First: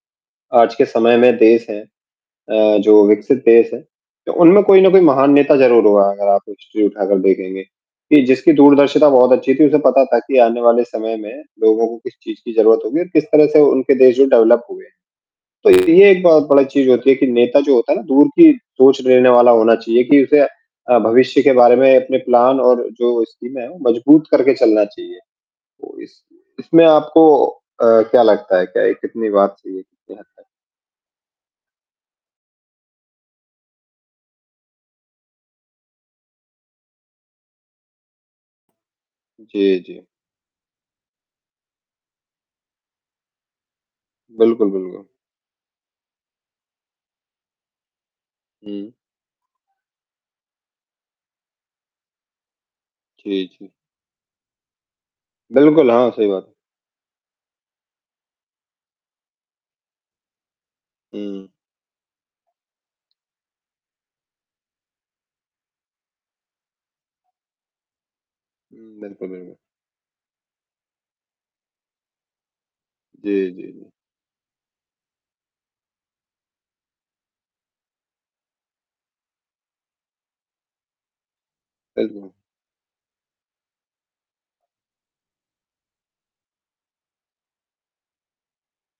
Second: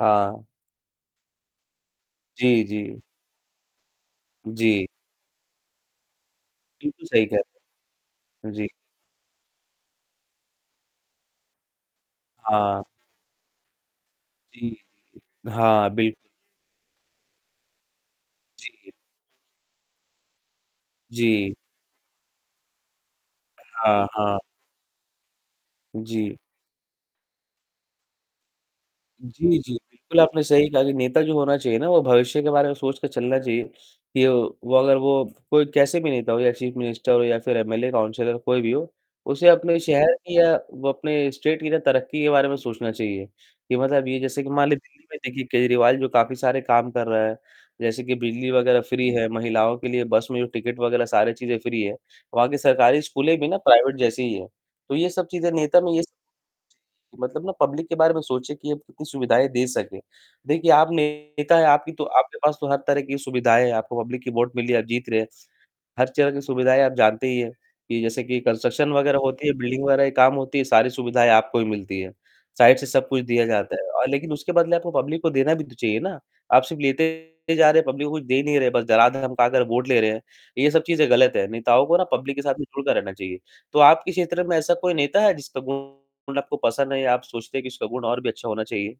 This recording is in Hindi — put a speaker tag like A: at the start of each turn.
A: हाँ।
B: आज के समय में देश हैं
A: जी,
B: अ,
A: जी।
B: जो विकसित देश हैं, तो उनमें कोई
A: जी।
B: न कोई महान नेता ज़रूर हुआ है, अगर आप हिस्ट्री
A: बिल्कुल,
B: उठाकर
A: सही कह
B: देखेंगे, कि
A: हुँ,
B: जिसकी
A: जी।
B: दूरदर्शिता बहुत अच्छी थी, उसे पता था कि आने वाले समय में लोगों को किस चीज़ की ज़रूरत
A: हाँ।
B: होगी और किस तरह से उनके देश जो डेवलप
A: जी।
B: हुए हैं। तो
A: हाँ,
B: ये
A: बिल्क
B: एक बहुत बड़ा चीज़ होती है कि, नेता जो होता है ना दूर की
A: जी।
B: सोच लेने वाला होना चाहिए कि उसे अ, भविष्य के
A: जी।
B: बारे में अपने प्लान और जो स्कीमें हैं,
A: हाँ,
B: मजबूत
A: हाँ।
B: करके चलना चाहिए। तो इस
A: जी।
B: इसमें आपको अ, क्या लगता है? क्या ये कितनी
A: जी,
B: बात
A: जी, जी।
B: सही है कि क्या
A: बिल्कुल आपने
B: है?
A: सही कहा कि नेता जो होना चाहिए ना वो भविष्य के बारे में सोच के चलना चाहिए, कि वो वो अगर वो कोई कैसे भी नेता हो या चीफ मिनिस्टर हो या फिर एमएलए, काउंसलर, कोई भी हो, उसे अपने
B: जी, जी।
A: शहर की या वो अपने स्टेट की ना तरक्की के बारे में सोचना चाहिए। कि मतलब ये जैसे कि मान
B: बिल्कुल,
A: लीजिए
B: बिल्कुल।
A: दिल्ली में देखिए केजरीवाल जो काफ़ी सारे काम कर रहा है, जैसे कि बिजली वग़ैरह
B: हुँ।
A: फ्री है, महिलाओं के लिए बस में जो टिकट वग़ैरह सारे चीज़ें फ्री है। वहाँ की सरकारी स्कूलें
B: जी,
A: भी ना
B: जी।
A: प्राइवेट जैसी ही हैं, तो ये सब चीज़ें नेता
B: बिल्कुल।
A: में ये
B: हाँ, सही बात
A: मतलब ना पब्लिक के बारे में सोचे कि ये उतनी सुविधाएँ दे सके। देखिए, आप
B: हुँ।
A: नेता हैं, आपकी तो आपके पास तो हर तरह की सुविधाएँ हैं, आपको पब्लिक की वोट मिली है, आप जीत रहे हैं। हर तरह की सुविधाएँ आप जानते ही हैं, कि जैसे कि कंस्ट्रक्शन
B: हुँ।
A: वग़ैरह
B: बिल्कुल,
A: होती है,
B: बिल्कुल।
A: बिल्डिंग वग़ैरह की काम होती है, सारी सुविधाएँ आपको ही मिलती है। साइड से सब कुछ दिया
B: जी, जी,
A: जाता
B: जी।
A: है और लेकिन उसके बदले आपको पब्लिक को देना भी तो चाहिए ना, आप सिर्फ़ लेते जा रहे हैं, पब्लिक को कुछ दे नहीं रहे हैं, बस डरा, धमका कर वोट ले रहे हैं, ये सब चीज़ें गलत हैं। नेताओं को ना
B: बिल्कुल।
A: पब्लिक के साथ में जुड़कर रहना चाहिए, तो आपके क्षेत्र में ऐसा कोई नेता है, जिसका गुण आपको पसंद नहीं है या आप सोचते हैं कि उसका गुण और भी अच्छा होना चाहिए?